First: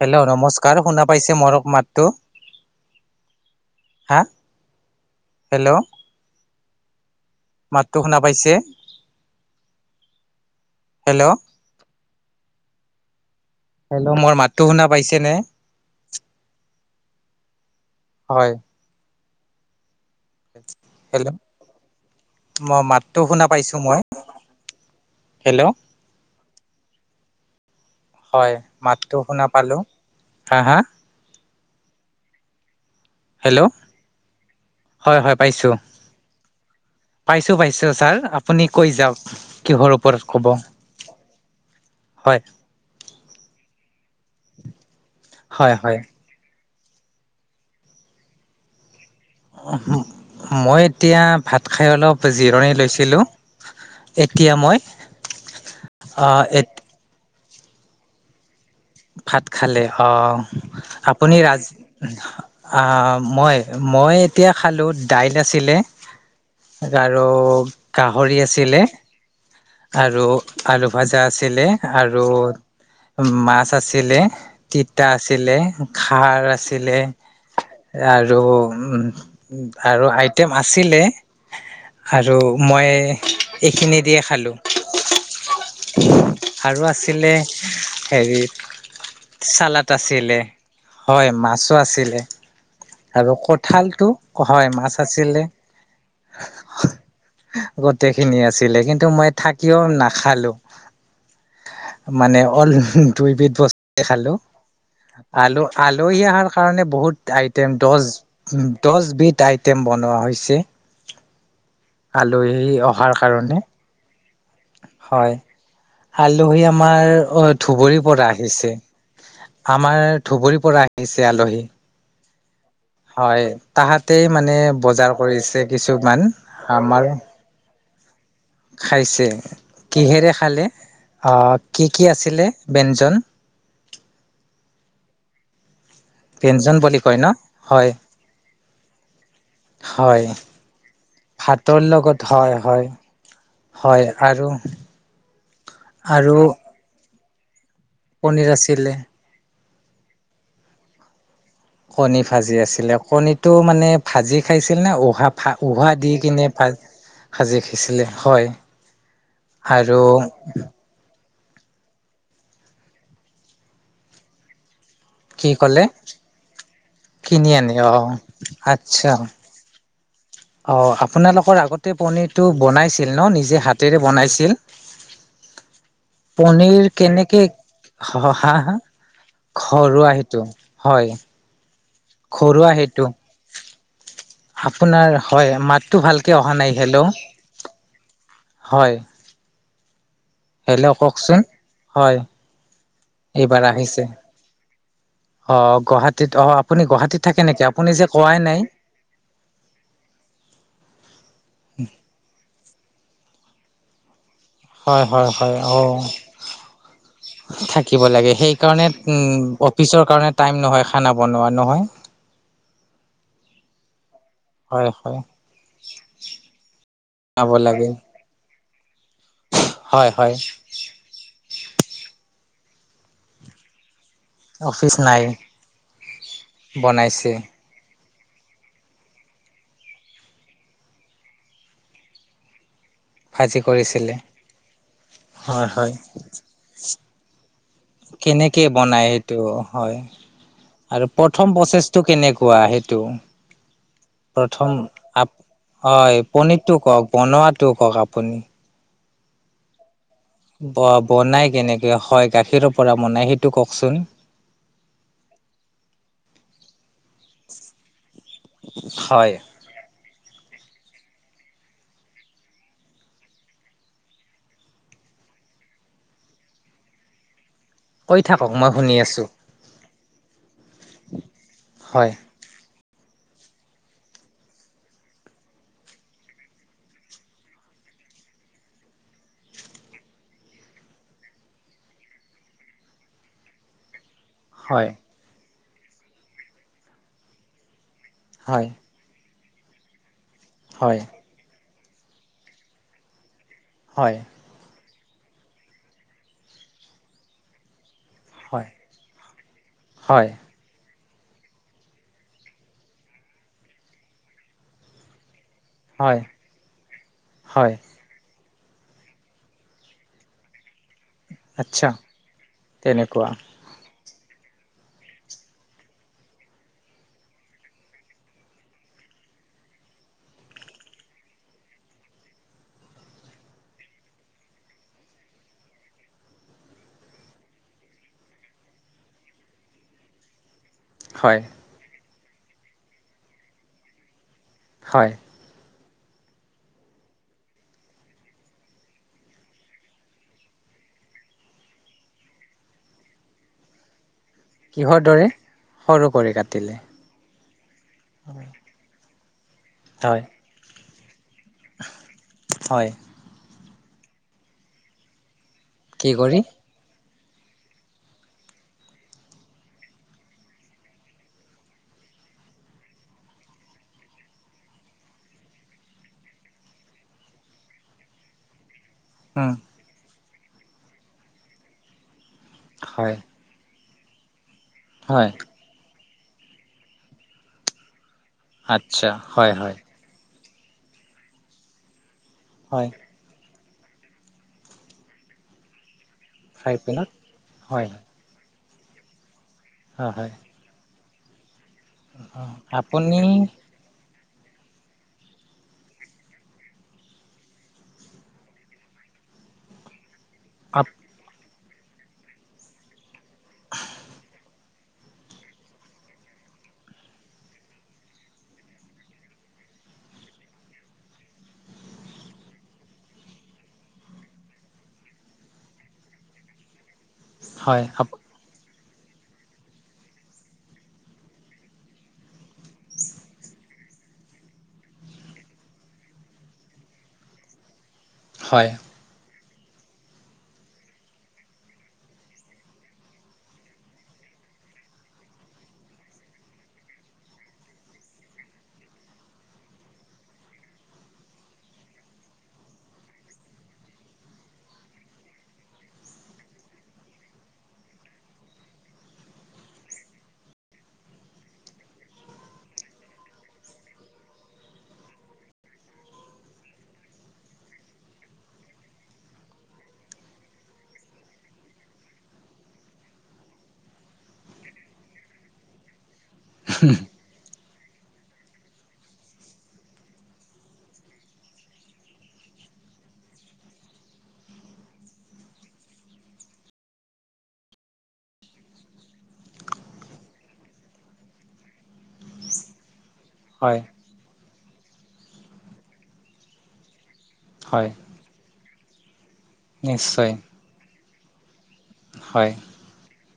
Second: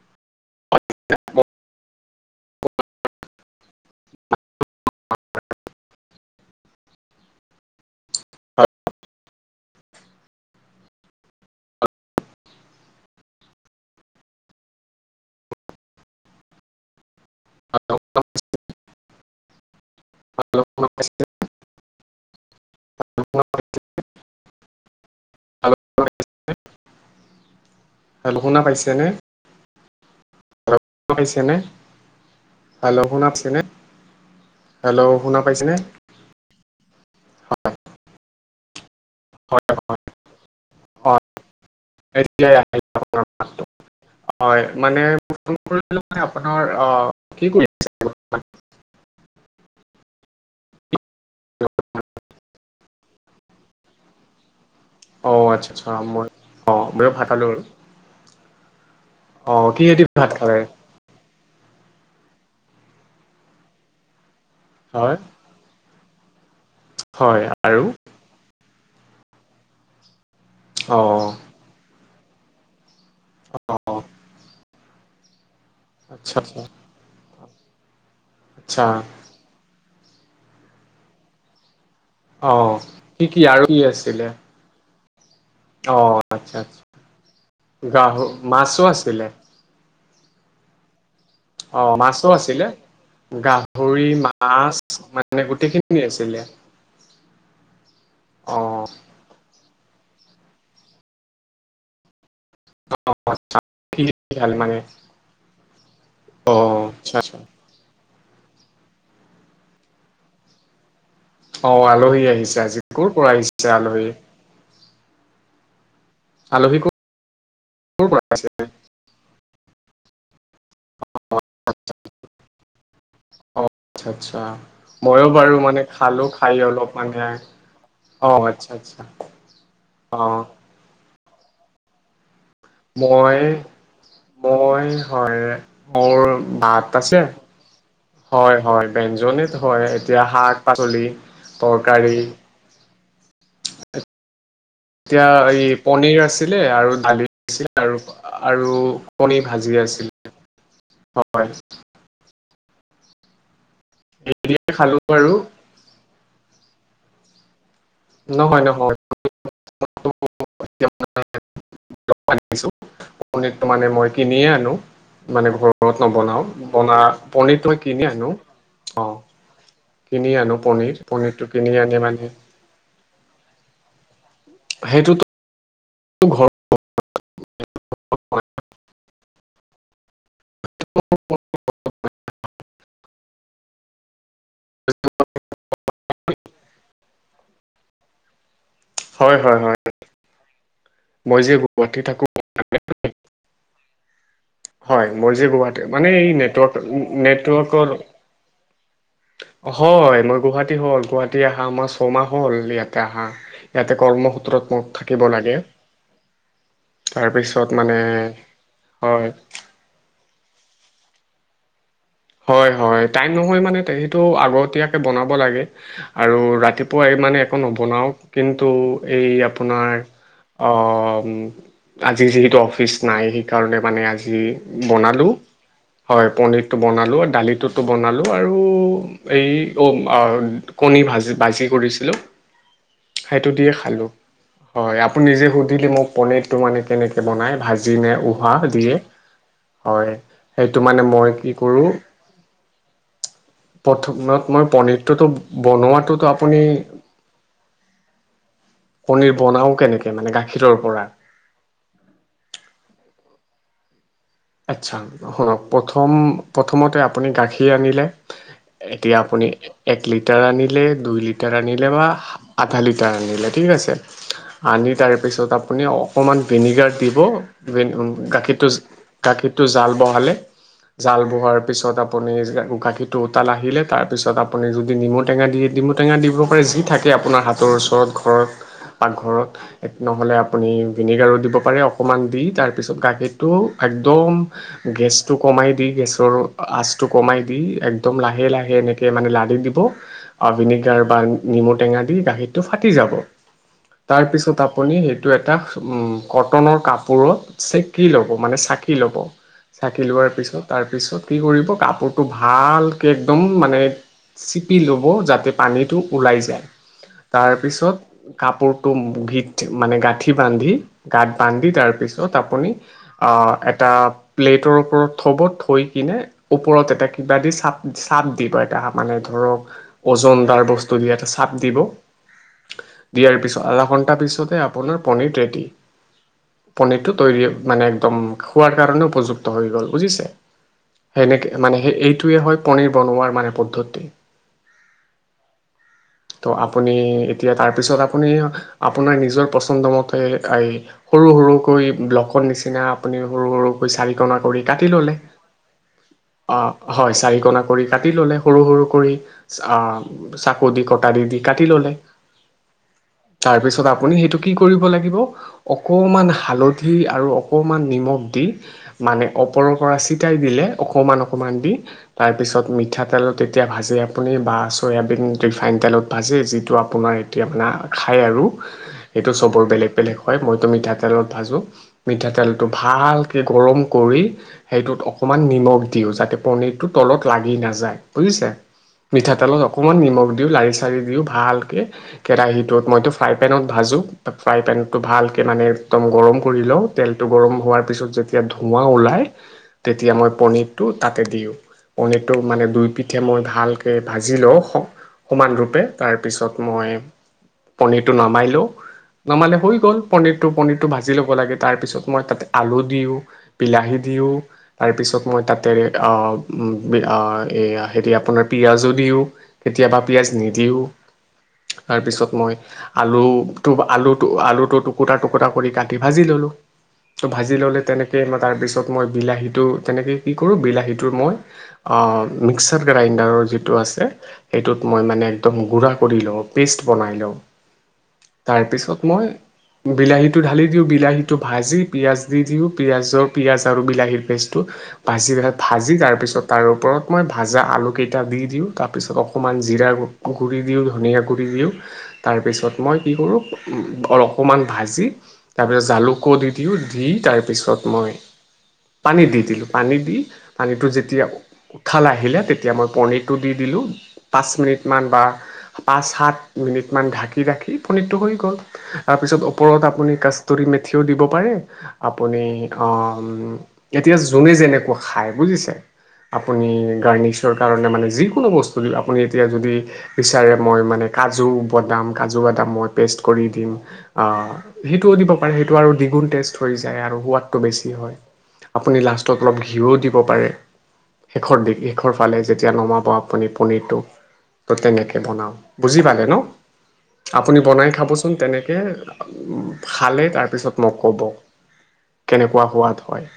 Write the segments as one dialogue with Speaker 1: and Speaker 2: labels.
Speaker 1: Hello নমস্কাৰ শুনা পাইছে মোৰ মাতটো হা হেল্ল'। মাতটো শুনা পাইছে? হেল্ল'। হেল্ল' মোৰ মাতটো শুনা পাইছেনে? হয়। হেল্ল'। মই মাতটো শুনা পাইছোঁ মই। হেল্ল'। হয়
Speaker 2: শুনা পাইছেনে?
Speaker 1: মাতটো শুনা পালো। হা হা?
Speaker 2: পাইছেনে? হেল্ল' শুনা পাইছেনে?
Speaker 1: হেল্ল' হয়
Speaker 2: হেল্ল'
Speaker 1: হয়
Speaker 2: শুনা
Speaker 1: পাইছো
Speaker 2: পাইছেনে?
Speaker 1: পাইছো পাইছো ছাৰ। আপুনি কৈ যাওক।
Speaker 2: হয়
Speaker 1: কিহৰ
Speaker 2: হয়
Speaker 1: ওপৰত ক'ব
Speaker 2: হয়
Speaker 1: হয়
Speaker 2: এতিয়া অহ। হয় মানে ফন
Speaker 1: হয় হয়
Speaker 2: কৰিবলৈ মানে আপোনাৰ অ', কি কৰি আছে বৰ্তমান?
Speaker 1: মই এতিয়া ভাত খাই অলপ জিৰণি লৈছিলোঁ। এতিয়া মই
Speaker 2: অ, আচ্ছা আচ্ছা। মই
Speaker 1: আহ
Speaker 2: অ', ময়ো ভাতা খালো আৰু।
Speaker 1: ভাত খালে হ।
Speaker 2: খালে?
Speaker 1: আপুনি ৰাজ। আ, মই মই তেতিয়া খালোঁ।
Speaker 2: হয়
Speaker 1: দাইল আছিলে। আৰু
Speaker 2: হয় আৰু
Speaker 1: গাহৰি আছিলে। আৰু আলু ভাজা
Speaker 2: অ'
Speaker 1: আছিলে আৰু মাছ
Speaker 2: অ'
Speaker 1: আছিলে, তিতা আছিলে,
Speaker 2: আচ্ছা
Speaker 1: খাৰ
Speaker 2: আচ্ছা
Speaker 1: আছিলে। আৰু উ
Speaker 2: আচ্ছা
Speaker 1: আৰু আইটেম আছিলে। আৰু
Speaker 2: অ'
Speaker 1: মই
Speaker 2: কি কি আৰু কি
Speaker 1: এইখিনি দিয়ে
Speaker 2: আছিলে?
Speaker 1: খালোঁ।
Speaker 2: অ' আচ্ছা আচ্ছা
Speaker 1: আৰু আছিলে
Speaker 2: গাহ
Speaker 1: হেৰি
Speaker 2: মাছো আছিলে
Speaker 1: চালাড। আছিলে। হয়, মাছো
Speaker 2: অ
Speaker 1: আছিলে।
Speaker 2: মাছো আছিলে
Speaker 1: আৰু কঠালটো।
Speaker 2: গাহৰি
Speaker 1: হয়, মাছ আছিলে।
Speaker 2: মানে গোটেইখিনি আছিলে
Speaker 1: গোটেই খিনি
Speaker 2: অ
Speaker 1: আছিলে। কিন্তু মই থাকিও একদম নাখালোঁ। মানে অল দুইবিধ
Speaker 2: কি
Speaker 1: বস্তুৱে খালোঁ।
Speaker 2: খালে মানে
Speaker 1: আলু, আলহী অহাৰ
Speaker 2: অ
Speaker 1: কাৰণে
Speaker 2: আচ্ছা
Speaker 1: বহুত
Speaker 2: আচ্ছা
Speaker 1: আইটেম দছ উ দছবিধ আইটেম বনোৱা হৈছে।
Speaker 2: অ', আলহী আহিছে আজি। ক'ৰ
Speaker 1: অহাৰ
Speaker 2: পৰা
Speaker 1: কাৰণে
Speaker 2: আহিছে আলহী?
Speaker 1: হয়, আলহী আমাৰ অ', ধুবুৰীৰ পৰা আহিছে। আমাৰ ধুবুৰীৰ পৰা আহিছে
Speaker 2: অ
Speaker 1: আলহী।
Speaker 2: [inaudible]
Speaker 1: হয়,
Speaker 2: আচ্ছা
Speaker 1: তাহাঁতেই
Speaker 2: আচ্ছা
Speaker 1: মানে বজাৰ
Speaker 2: ময়ো বাৰু
Speaker 1: কৰিছে
Speaker 2: মানে খালো
Speaker 1: কিছুমান
Speaker 2: খাই অলপ
Speaker 1: আমাৰ।
Speaker 2: মানে অ আচ্ছা আচ্ছা
Speaker 1: খাইছে
Speaker 2: অ
Speaker 1: কিহেৰে খালে? অহ কি কি আছিলে? ব্যঞ্জন
Speaker 2: মই মই হয়। মোৰ
Speaker 1: ব্যঞ্জন
Speaker 2: মাত
Speaker 1: বুলি কয়
Speaker 2: আছে।
Speaker 1: ন হয়
Speaker 2: হয় হয় বেঞ্জনি হয়, এতিয়া শাক-পাচলি
Speaker 1: ভাতৰ লগত
Speaker 2: তৰকাৰী।
Speaker 1: হয় হয় হয় আৰু
Speaker 2: এতিয়া এই পনিৰ
Speaker 1: আৰু
Speaker 2: আছিলে আৰু দালি।
Speaker 1: পনীৰ
Speaker 2: আৰু
Speaker 1: আছিলে
Speaker 2: কণীভাজি আছিল হয়।
Speaker 1: কণীভাজি আছিলে। কণীটো মানে ভাজি
Speaker 2: এইয়ে
Speaker 1: খাইছিল নে?
Speaker 2: খালো
Speaker 1: উহা
Speaker 2: আৰু
Speaker 1: উহা দি কিনে ভাজি দিছিলে হয়
Speaker 2: নহয় নহয়
Speaker 1: আৰু
Speaker 2: গৰম পানী আনিছোঁ, গৰম পানীতো মানে মই কিনিয়ে আনো।
Speaker 1: কি
Speaker 2: মানে
Speaker 1: ক'লে
Speaker 2: ঘৰত নবনাও বনা
Speaker 1: কিনি
Speaker 2: পণীৰটো
Speaker 1: আনি
Speaker 2: মই
Speaker 1: অ
Speaker 2: কিনি আনো অ'।
Speaker 1: আচ্ছা
Speaker 2: কিনি আনো
Speaker 1: অ'
Speaker 2: পনীৰ পনীৰটো
Speaker 1: আপোনালোকৰ
Speaker 2: কিনি
Speaker 1: আগতে
Speaker 2: আনি মানে
Speaker 1: পণীৰটো বনাইছিল ন নিজে হাতেৰে বনাইছিল?
Speaker 2: [inaudible]
Speaker 1: পনীৰ কেনেকে হ হা হা ঘৰুৱা হেইটো? হয়। ঘৰুৱা হেইটো। আপোনাৰ হয় মাতটো ভালকে অহা নাই হেল্ল'
Speaker 2: হয়, হয়, হয়।
Speaker 1: হেল্ল' কওঁকচোন
Speaker 2: মই যে গুৱাহাটী
Speaker 1: হয়।
Speaker 2: থাকো
Speaker 1: এইবাৰ আহিছে।
Speaker 2: হয় মই যে গুৱাহাটী
Speaker 1: অ'
Speaker 2: মানে এই
Speaker 1: গুৱাহাটীত অ'
Speaker 2: নেটৱৰ্ক
Speaker 1: আপুনি গুৱাহাটীত থাকে নেকি?
Speaker 2: নেটৱৰ্কৰ
Speaker 1: আপুনি যে কোৱাই নাই।
Speaker 2: হয়, মই গুৱাহাটী হ'ল গুৱাহাটী অহা আমাৰ ছমাহ হ'ল ইয়াত ইয়াতে আহা ইয়াতে কৰ্ম
Speaker 1: হয়, হয়, হয়, অ'।
Speaker 2: তাৰপিছত মানে
Speaker 1: থাকিব লাগে। সেইকাৰণে
Speaker 2: হয়
Speaker 1: উম, অফিচৰ কাৰণে টাইম নহয় খানা বনোৱা নহয়?
Speaker 2: হয়, হয় টাইম নহয় মানে সেইটো
Speaker 1: হয়
Speaker 2: আগতীয়াকে
Speaker 1: হয়
Speaker 2: বনাব লাগে আৰু ৰাতিপুৱা মানে
Speaker 1: খাব
Speaker 2: একো
Speaker 1: লাগে
Speaker 2: নবনাও। কিন্তু এই আপোনাৰ
Speaker 1: হয় হয়
Speaker 2: অহ' আজি যিহেতু অফিচ নাই, সেইকাৰণে মানে আজি জি
Speaker 1: অফিচ নাই
Speaker 2: বনালোঁ হয় পণীৰটো বনালোঁ
Speaker 1: বনাইছে
Speaker 2: দালিটো বনালোঁ আৰু ইয় অ' আ কণী ভাজি ভাজি কৰিছিলোঁ। সেইটো
Speaker 1: ভাজি
Speaker 2: দিয়ে খালোঁ
Speaker 1: কৰিছিলে
Speaker 2: হয় আপুনি নিজে
Speaker 1: হয়
Speaker 2: সুধিলে
Speaker 1: হয়
Speaker 2: মোক পণীৰতটো মানে কেনেকে বনাই ভাজি‌ নে উহা
Speaker 1: কেনেকে
Speaker 2: দিয়ে
Speaker 1: বনাই সেইটো
Speaker 2: হয় সেইটো মানে
Speaker 1: আৰু
Speaker 2: মই
Speaker 1: প্ৰথম
Speaker 2: কি কৰোঁ।
Speaker 1: প্ৰচেছটো কেনেকুৱা সেইটো প্ৰথম
Speaker 2: পথ-মই-মই-পনীৰটোতো
Speaker 1: আপ হয়
Speaker 2: বনোৱাটোটো আপুনি
Speaker 1: পনী
Speaker 2: পনীৰ বনাও কেনেক
Speaker 1: ব' বনাই কেনেকে? হয় গাখীৰৰ পৰা বনাই সেইটো কওঁকচোন।
Speaker 2: আচ্ছা, শুনক প্ৰথম প্ৰথমতে আপুনি গাখীৰ আনিলে। এতিয়া
Speaker 1: হয়
Speaker 2: আপুনি এক লিটাৰ আনি লে দুই লিটাৰ আনিলে বা আধা লিটাৰ আনিলে, ঠিক আছে। আনি তাৰপিছত আপুনি অকমান ভিনেগাৰ দিব
Speaker 1: কৈ
Speaker 2: [unintelligible]
Speaker 1: থাকক
Speaker 2: গাখীৰটো
Speaker 1: মই শুনি আছোঁ
Speaker 2: গাখীৰটো জাল বহালে, জাল বহোৱাৰ পিছত
Speaker 1: হয়
Speaker 2: আপুনি [unintelligible] গাখীৰটোত তাল আহিলে তাৰপিছত আপুনি যদি নিমু টেঙা দিয়ে, নিমু টেঙা দিব পাৰে যি থাকে আপোনাৰ হাতৰ ওচৰত ঘৰ ৰত। পাকঘৰত, নহ'লে আপুনি ভিনেগাৰো দিব পাৰে অকণমান দি তাৰপিছত গাখীৰটো একদম
Speaker 1: হয়
Speaker 2: গেছটো কমাই দি গেছৰ আচটো কমাই দি এক দম লহে
Speaker 1: হয়
Speaker 2: লহে এনেকে মানে লাৰি দিব অ',
Speaker 1: হয়
Speaker 2: ভিনেগাৰ বা নেমু টেঙা দি গাখীৰটো ফাটি যাব
Speaker 1: হয়
Speaker 2: তাৰপিছত আপ পুনি সেইটো এটা কটনৰ কাপোৰত চেকি ল'ব মানে
Speaker 1: হয়
Speaker 2: চে কী ল'ব চাকী
Speaker 1: হয়
Speaker 2: লোৱাৰ পাছত তাৰ তাৰপিছত কি কৰিব কাপোৰটো ভালকে একদম মানে চিপি ল'ব যাতে পানীটো
Speaker 1: হয়
Speaker 2: ওলাই যায়
Speaker 1: হয়
Speaker 2: তাৰপিছত কাপোৰটো [unintelligible] মানে গাঁঠি বান্ধি গাত বান্ধি
Speaker 1: আচ্ছা
Speaker 2: তাৰ পিছত আপুনি
Speaker 1: তেনেকুৱা
Speaker 2: অ'। এটা প্লেটৰ ওপৰত থ'ব থৈ কিনে ওপৰত এটা কিবা দি চাপ চাপ দিবা। এটা মানে ধৰক ওজন দাৰ বস্তু দি এটা চাপ দিব। দিয়াৰ পিছত আধা ঘণ্টা পিছতে আপোনাৰ পণীৰ ৰেডি পণীতো তৈৰী মানে একদম খোৱাৰ কাৰণে উপযুক্ত হৈ গ'ল বুজি
Speaker 1: হয়
Speaker 2: সেনেকে মানে এই হয়, পনীৰ বনোৱাৰ মানে পদ্ধতি
Speaker 1: হয়।
Speaker 2: [inaudible] তো আপুনি এতিয়া তাৰপিছত আপুনি আপোনাৰ নিজৰ পচন্দমতে এই সৰু ৰ সৰুকৈ ব্লকত নিচিনা আপুনি সৰু সৰুকৈ চা ৰি কোণা কৰি কাটি
Speaker 1: কিহৰ
Speaker 2: ল'লে
Speaker 1: দৰে সৰু কৰি
Speaker 2: অ'
Speaker 1: কাটিলে
Speaker 2: হয় চাৰি কোণা কৰি কাটি ল'লে সৰু সৰু কৰি
Speaker 1: হয়
Speaker 2: চাকু দি কটাৰি দি দি কাটি ল'লে,
Speaker 1: হয়
Speaker 2: তাৰপিছত আপুনি সেইটো কি কৰিব লাগিব।
Speaker 1: কি
Speaker 2: অকণমান
Speaker 1: কৰি
Speaker 2: হালধি আৰু অকণমান নিমখ দি মানে ওপৰৰ পৰা চেতিয়াই দিলে অকমান অকমান দি তাৰপিছত মিঠাতেল তেতিয়া ভাজে আপুনি বা চয়াবিন ৰিফাইন তেলত ভাজে যিটো আপোনাৰ এতিয়া মানে খাই আৰু সেইটো
Speaker 1: উম
Speaker 2: চবৰে বেলেগে বেলেগে হয়। মইতো মিঠাতেলত ভাজোঁ মিঠাতেলটো
Speaker 1: হয়
Speaker 2: ভাল গৰম কৰি সেইটোত
Speaker 1: হয়
Speaker 2: অকণমান নিমখ দিওঁ যাতে পনীৰটো তলত লাগি নাযায়। বুজিছে
Speaker 1: আচ্ছা হয়
Speaker 2: মিঠাতেলত
Speaker 1: হয়
Speaker 2: অকমান নিমখ দিওঁ লাৰি চাৰি দিওঁ ভালকে কেৰাহীটোত
Speaker 1: হয়
Speaker 2: মইতো ফ্ৰাই পেনত ভাজোঁ ফ্ৰাই পেনটো ভালকৈ মানে একদম গৰম কৰি
Speaker 1: ফ্ৰাই
Speaker 2: লওঁ,
Speaker 1: পেনত
Speaker 2: তেলটো গৰম হোৱাৰ
Speaker 1: হয়
Speaker 2: পিছত যেতিয়া ধোৱা ওলাই
Speaker 1: হয়
Speaker 2: তেতিয়া মই
Speaker 1: হয়
Speaker 2: পনীৰটো তাতে দিওঁ। পনিৰটো
Speaker 1: অ'
Speaker 2: মানে দুই পিঠে
Speaker 1: আপুনি
Speaker 2: মই ভালকে ভাজি লওঁ সমানৰূপে তাৰপিছত মই পনিৰটো নমাই লওঁ, নমালে হৈ গ'ল। পনীৰটো
Speaker 1: আপ
Speaker 2: পনীৰটো ভাজি ল'ব লাগে। তাৰপিছত মই তাতে আলু দিওঁ। বিলাহী দিওঁ তাৰপিছত মই তাতে অ', অ', এ এয়া হেৰি আপোনাৰ পিয়াঁজো দিওঁ, কেতিয়াবা পিয়াঁজ নিদিওঁ। তাৰপিছত মই আলুটো আলু আলুটো টুকুটা টুকুটা কৰি কাটি ভাজি ল' ভাজি ল'লে
Speaker 1: হয় আপ
Speaker 2: তেনেক দিলো তাৰপিছত মই বিলাহীটো তেনেকে কি কৰোঁ বিলাহীটোৰ মই অ', মিক্সাৰ গ্ৰাইণ্ডাৰ আৰু যিটো আছে সেইটোত মই মানে একদম গুৰা কৰি লওঁ, পেষ্ট বনাই লওঁ।
Speaker 1: হয়
Speaker 2: তাৰপিছত মই বিলাহীটো ঢালি দিওঁ বিলাহীটো ভাজি পিয়াঁজ দি দিওঁ। পিয়াঁজক পিয়াঁজ আৰু বিলাহী পেষ্টটো [unintelligible] ভাজি তাৰপিছত তাৰ ওপৰত মই ভাজা আলুকেইটা দি দিওঁ তাৰপিছত অকণমান জিৰা গুৰি দিওঁ ধনিয়া গুৰি দিওঁ তাৰপিছত মই কি কৰোঁ অকণমান ভাজি তাৰপিছত জালুকো দি দিওঁ দি তাৰছ পিছত মই পানীত দি দিলোঁ পানী দি পানীটো যেতিয়া [unintelligible] আহিলে তেতিয়া মই পনীটো দি দিল লো পাঁচ মিনিটমান বা পাঁচ সাত মিনিটমান ঢাকি ৰাখি পনীৰটো হৈ গ'ল। তাৰপিছত ওপৰত আপুনি কস্তুৰী মেথিও দিব পাৰে। পুনি অ', এতিয়া যোনে যেনেকুৱা খাই বুজিছে। আপুনি গাৰ্ণিছৰ কাৰণে মানে যিকোনো বস্তু, আপুনি এতিয়া যদি বিচাৰে, মই মানে কাজু, বাদাম কাজু বাদাম মই পেষ্ট কৰি দিম, অ', সেইটোও দিব পাৰে, সেইটো আৰু দুগুন টেষ্ট হৈ যায়। তে আৰু সোৱাদটো অলপ বেছি হয়, আপুনি লাষ্টত অলপ ঘিঁউও দিব পাৰে। শেষৰ দি শেষৰ ফালে যেতিয়া নমাব। মানে
Speaker 1: হয়
Speaker 2: পনীৰটো ত' তেনেকে বনাও, বুজি পালে ন'? আপুনি বনাই
Speaker 1: হয়
Speaker 2: খাবচোন তেনেকে, খালে
Speaker 1: নিশ্চয়
Speaker 2: তাৰপিছত মোক ক'ব।
Speaker 1: হয়
Speaker 2: কেনেকুৱা সোৱাদ হয়।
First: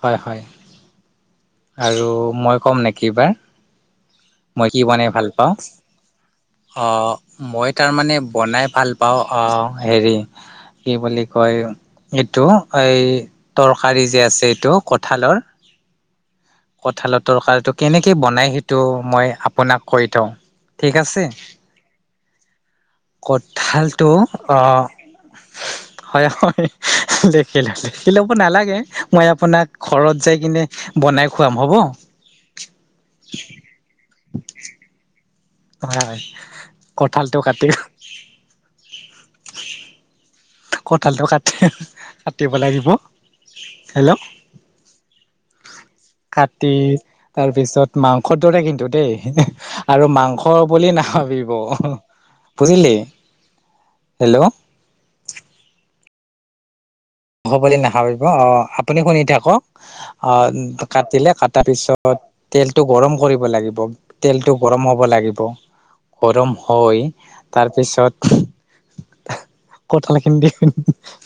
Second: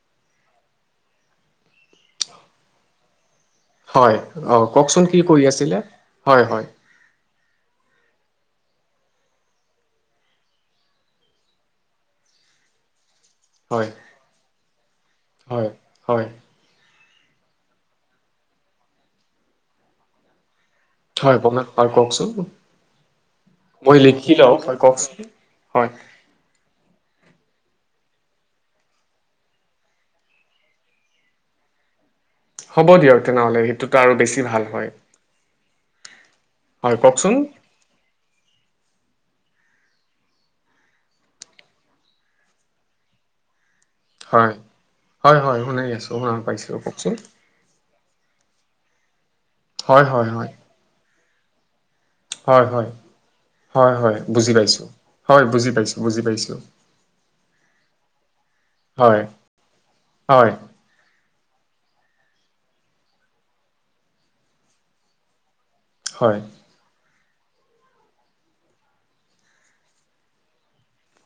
Speaker 1: হয়, হয়। আৰু মই কম নেকি এইবাৰ?
Speaker 2: হয়, অ',
Speaker 1: মই
Speaker 2: কওঁকচোন
Speaker 1: বনাই
Speaker 2: কি
Speaker 1: ভাল
Speaker 2: কৈ
Speaker 1: পাওঁ
Speaker 2: আছিলে? হয় হয়
Speaker 1: অ', মই তাৰমানে বনাই ভাল পাওঁ, অ', হেৰি, কি বুলি কয় এইটো এই
Speaker 2: হয়
Speaker 1: তৰকাৰী যে আছে এইটো কঁঠালৰ।
Speaker 2: হয় হয়
Speaker 1: কঁঠালৰ তৰকাৰীটো কেনেকে বনাই সেইটো মই আপোনাক কৈ থওঁ। ঠিক আছে
Speaker 2: হয় প্ৰমোৰ, কওকচোন। মই
Speaker 1: কঁঠালটো,
Speaker 2: লিখি লওঁ হয়
Speaker 1: অ'হ
Speaker 2: কওকচোন।
Speaker 1: হয়, হয় দেখিলা, দেখিলা কিলে'ব নালাগে, মই আপোনাক ঘৰত যাই কিনে বনাই খুৱাম হ'ব।
Speaker 2: হ'ব দিয়ক তেনেহ'লে সেইটোতো আৰু বেছি ভাল হয়।
Speaker 1: হয়, হয়
Speaker 2: হয় কওকচোন
Speaker 1: কঁঠালটো কাটি কঁঠালটো কাটি, কাটিব লাগিব। হেল্ল'
Speaker 2: হয়, হয়, হয়, শুনি আছোঁ শুনা
Speaker 1: কাটি
Speaker 2: পাইছোঁ কওকচোন
Speaker 1: তাৰপিছত, মাংসৰ দৰে কিন্তু দেই।
Speaker 2: হয়
Speaker 1: আৰু
Speaker 2: হয় হয়।
Speaker 1: মাংস বুলি নাভাবিব।
Speaker 2: হয়, হয়,
Speaker 1: বুজিলি
Speaker 2: হয় হয়,
Speaker 1: হেল্ল'
Speaker 2: বুজি পাইছো। হয়, বুজি পাইছোঁ, বুজি পাইছোঁ।
Speaker 1: হব বুলি নাভাবিব অ', আপুনি শুনি
Speaker 2: হয়
Speaker 1: থাকক অ',
Speaker 2: হয়
Speaker 1: কাটিলে তাৰপিছত তেলটো গৰম কৰিব লাগিব, তেলটো গৰম হ'ব লাগিব।
Speaker 2: হয়
Speaker 1: গৰম হৈ তাৰপিছত কঠাল খিনি দি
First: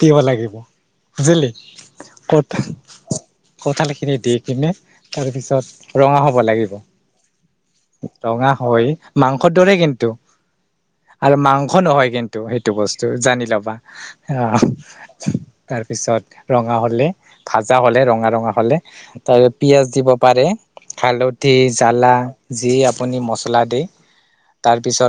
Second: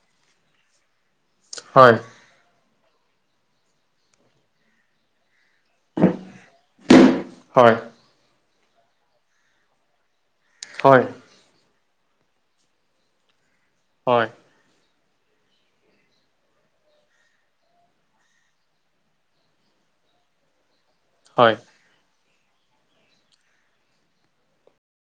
Speaker 1: দিব লাগিব। বুজিলি,
Speaker 2: হয়
Speaker 1: কঠ, কঠাল খিনি দি কিনে তাৰপিছত ৰঙা হ'ব লাগিব,
Speaker 2: হয়
Speaker 1: ৰঙা হৈ মাংসৰ দৰে কিন্তু।
Speaker 2: হয়
Speaker 1: আৰু মাংস নহয় কিন্তু, সেইটো বস্তু জানি ল'বা
Speaker 2: হয়
Speaker 1: আ'হ। তাৰপিছত ৰঙা হ'লে, ভাজা হ'লে ৰঙা, ৰঙা হ'লে, তাতে পিয়াঁজ দিব পাৰে। হালধি,
Speaker 2: হয়
Speaker 1: জ্বালা যি আপুনি মছলা দি তাৰপিছত